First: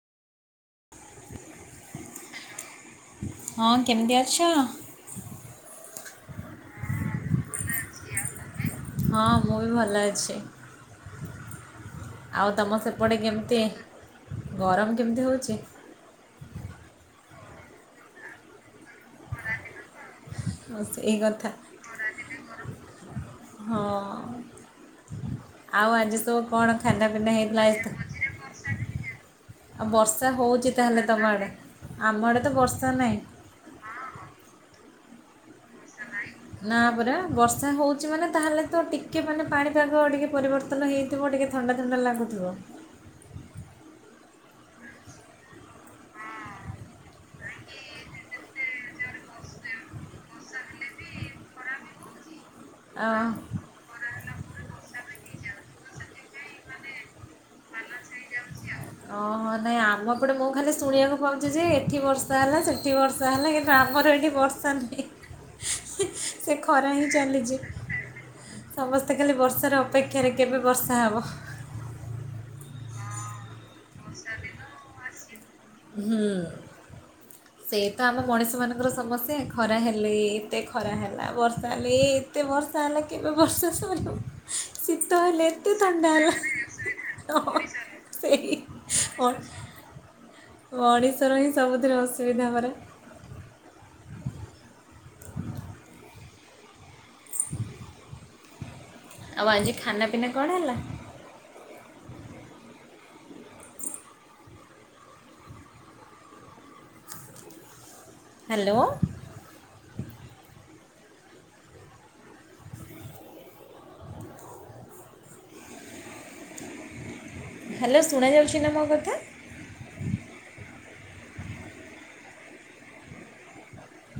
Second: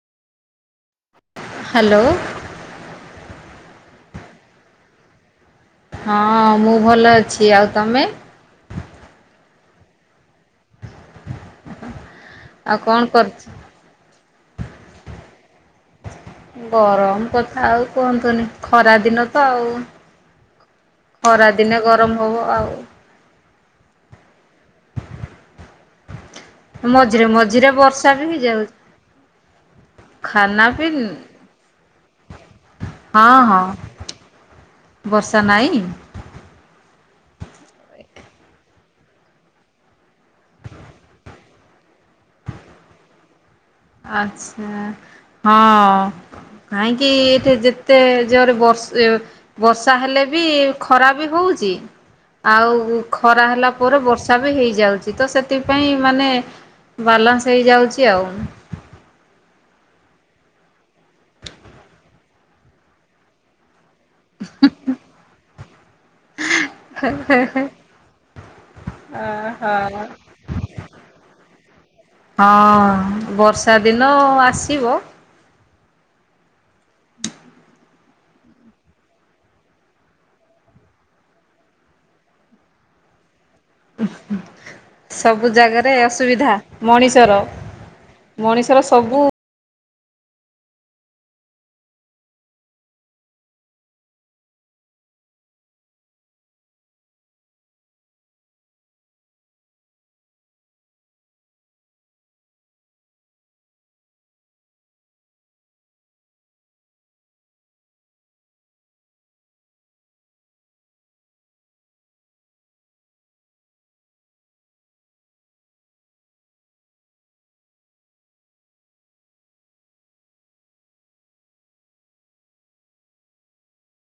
Hello. ହଁ କେମିତି ଅଛ? ହଁ ମୁଁ ଭଲ ଅଛି ଆଉ ତମେ? ହଁ ମୁଁ ବି ଭଲ ଅଛି। ଆଉ ତମ କଣ ସେପଟେ କରୁଛ କେମିତି ଗରମ କେମିତି ହଉଚି? ଗରମ କଥା ଆଉ କୁହନ୍ତୁନି ଖରା ଦିନ ତ ଆଉ। ହଁ, ସେଇ ଖରା କଥା ଦିନେ ଗରମ ହବ ଆଉ। ହଁ। ଆଉ ଆଜି ସବୁ କଣ ଖାନା ମଝିରେ ପିନା ହେଇଥିଲା ମଝିରେ ବର୍ଷା ବି ହେଇଯାଉଛି ଏ ଆଉ ବର୍ଷା ଖାନା ହଉଚି ପିନ୍ ତାହେଲେ ତମ ଆଡେ। ଆମ ଆଡେ ତ ବର୍ଷା ନାହିଁ। ହଁ ହଁ ବର୍ଷା ନାହିଁ। ନା ପରା ବର୍ଷା ହଉଛି ମାନେ ତାହେଲେ ତ ଟିକେ ମାନେ ପାଣିପାଗ ଟିକେ ପରିବର୍ତ୍ତନ ହେଇ ଥିବ ଟିକିଏ ଥଣ୍ଡା ଥଣ୍ଡା ଲାଗୁଥିବ। ଆଚ୍ଛା ହଁ। କାହିଁକି ଏଠେ ଯେତେ ଜୋରରେ ବର୍ଷ ବର୍ଷା ହେଲେ ବି ଖରା ବି ହଉଚି ଆଉ ଖରା ଆ ହେଲା। ପରେ ବର୍ଷା ବି ହେଇଯାଉଚି ତ ସେଥିପାଇଁ ମାନେ ବାଲାନ୍ସ ହେଇଯାଉଚି ଆଉ। ଓହୋ ନାଇଁ ଆମ ଏପଟେ ମୁଁ ଖାଲି ଶୁଣିବାକୁ ପାଉଚି ଯେ ଏଠି ବର୍ଷା ହେଲା ସେଠି ବର୍ଷା ହେଲା କି ଆମର ଏଠି ବର୍ଷା ନାହିଁ ସେ ଖରା ହିଁ ଚାଲିଚି। ସମସ୍ତେ ଖାଲି ଓହୋ। ବର୍ଷାର ଅପେକ୍ଷାରେ କେବେ ବର୍ଷା ହେବ। ହଁ ବର୍ଷା ଦିନ ଆସିବ। ହୁଁ। ହ ସେ ତ ଆମ ମଣିଷମାନଙ୍କର ସମସ୍ୟା ଖରା ହେଲେ ଏତେ ଖରା ହେଲା ବର୍ଷା ହେଲେ ତ ବର୍ଷ ଆଲା କେବେ ବର୍ଷା। ସରିବ ଶୀତ [unintelligible] ହେଲେ ସବୁ ଏତେ ଜାଗାରେ ଥଣ୍ଡା ହେଲା ଅସୁବିଧା ମଣିଷର ହଁ, ସେଇ ମଣିଷର ସବୁ ହ ଓଡ଼ିଶାର ହିଁ ସବୁଥିରେ ଅସୁବିଧା ହେବରେ [unintelligible] ଆଉ ଆଜି ଖାନା ପିନା କଣ ହେଲା? ହ୍ୟାଲୋ ହ୍ୟାଲୋ ଶୁଣାଯାଉଛି ନା ମୋ କଥା।